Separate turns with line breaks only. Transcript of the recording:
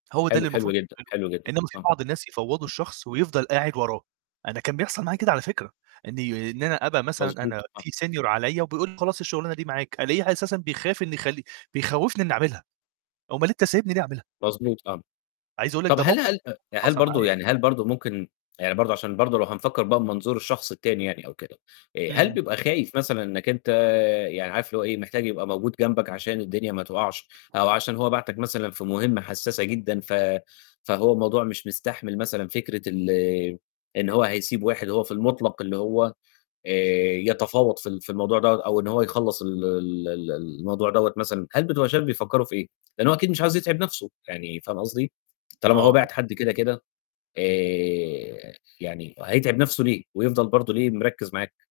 هو ده اللي
حلو، حلو
المفروض
جدًا،
تعمله،
حلو جدًا،
إنمّا في
آه.
بعض الناس يفوضوا الشخص ويفضل قاعد وراه. أنا كان بيحصل معايا
امم.
كده على فكرة، إني إن أنا أبقى مثلًا
مضبوط،
أنا
آه.
في senior عليّا وبيقول لي: "خلاص، الشغلانة دي معاك" ألاقيه أساسا بيخاف إنه يخلّي بيخوفني إني أعملها، أومال أنت سايبني ليه أعملها؟
مضبوط، آه.
عايز أقول لك
طَب
ده
هل
موقِف
هل هل
حصل
برضه
معايا.
يعني هل برضه ممكن يعني برضه عشان برضه لو هنفكّر بقى بمنظور الشخص التاني يعني أو كده، آآ، هل
إمم.
بيبقى خايف مثلًا إنك أنت آآ، يعني عارف اللي هو إيه، محتاج يبقى موجود جنبك عشان الدنيا ما توقعش، أو عشان هو بعتك مثلًا في مهمة حساسة جدًا، ف فهو الموضوع مش مستحمل مثلًا فكرة ال إن هو هيسيب واحد هو في المطلق، اللي هو آآ، يتفاوض في ال في الموضوع ده، أو إن هو يخلّص ال ال ال الموضوع دوّة مثلًا؟ هل بتبقى شايف بيفكّروا في إيه؟ لأنه هو أكيد مش عايز يتعب نفسه، يعني فاهم قصدي؟ طالما هو
آه.
باعت حد كده كده، آآ، يعني هيتعب نفسه ليه، ويفضل برضه ليه مركّز معاك؟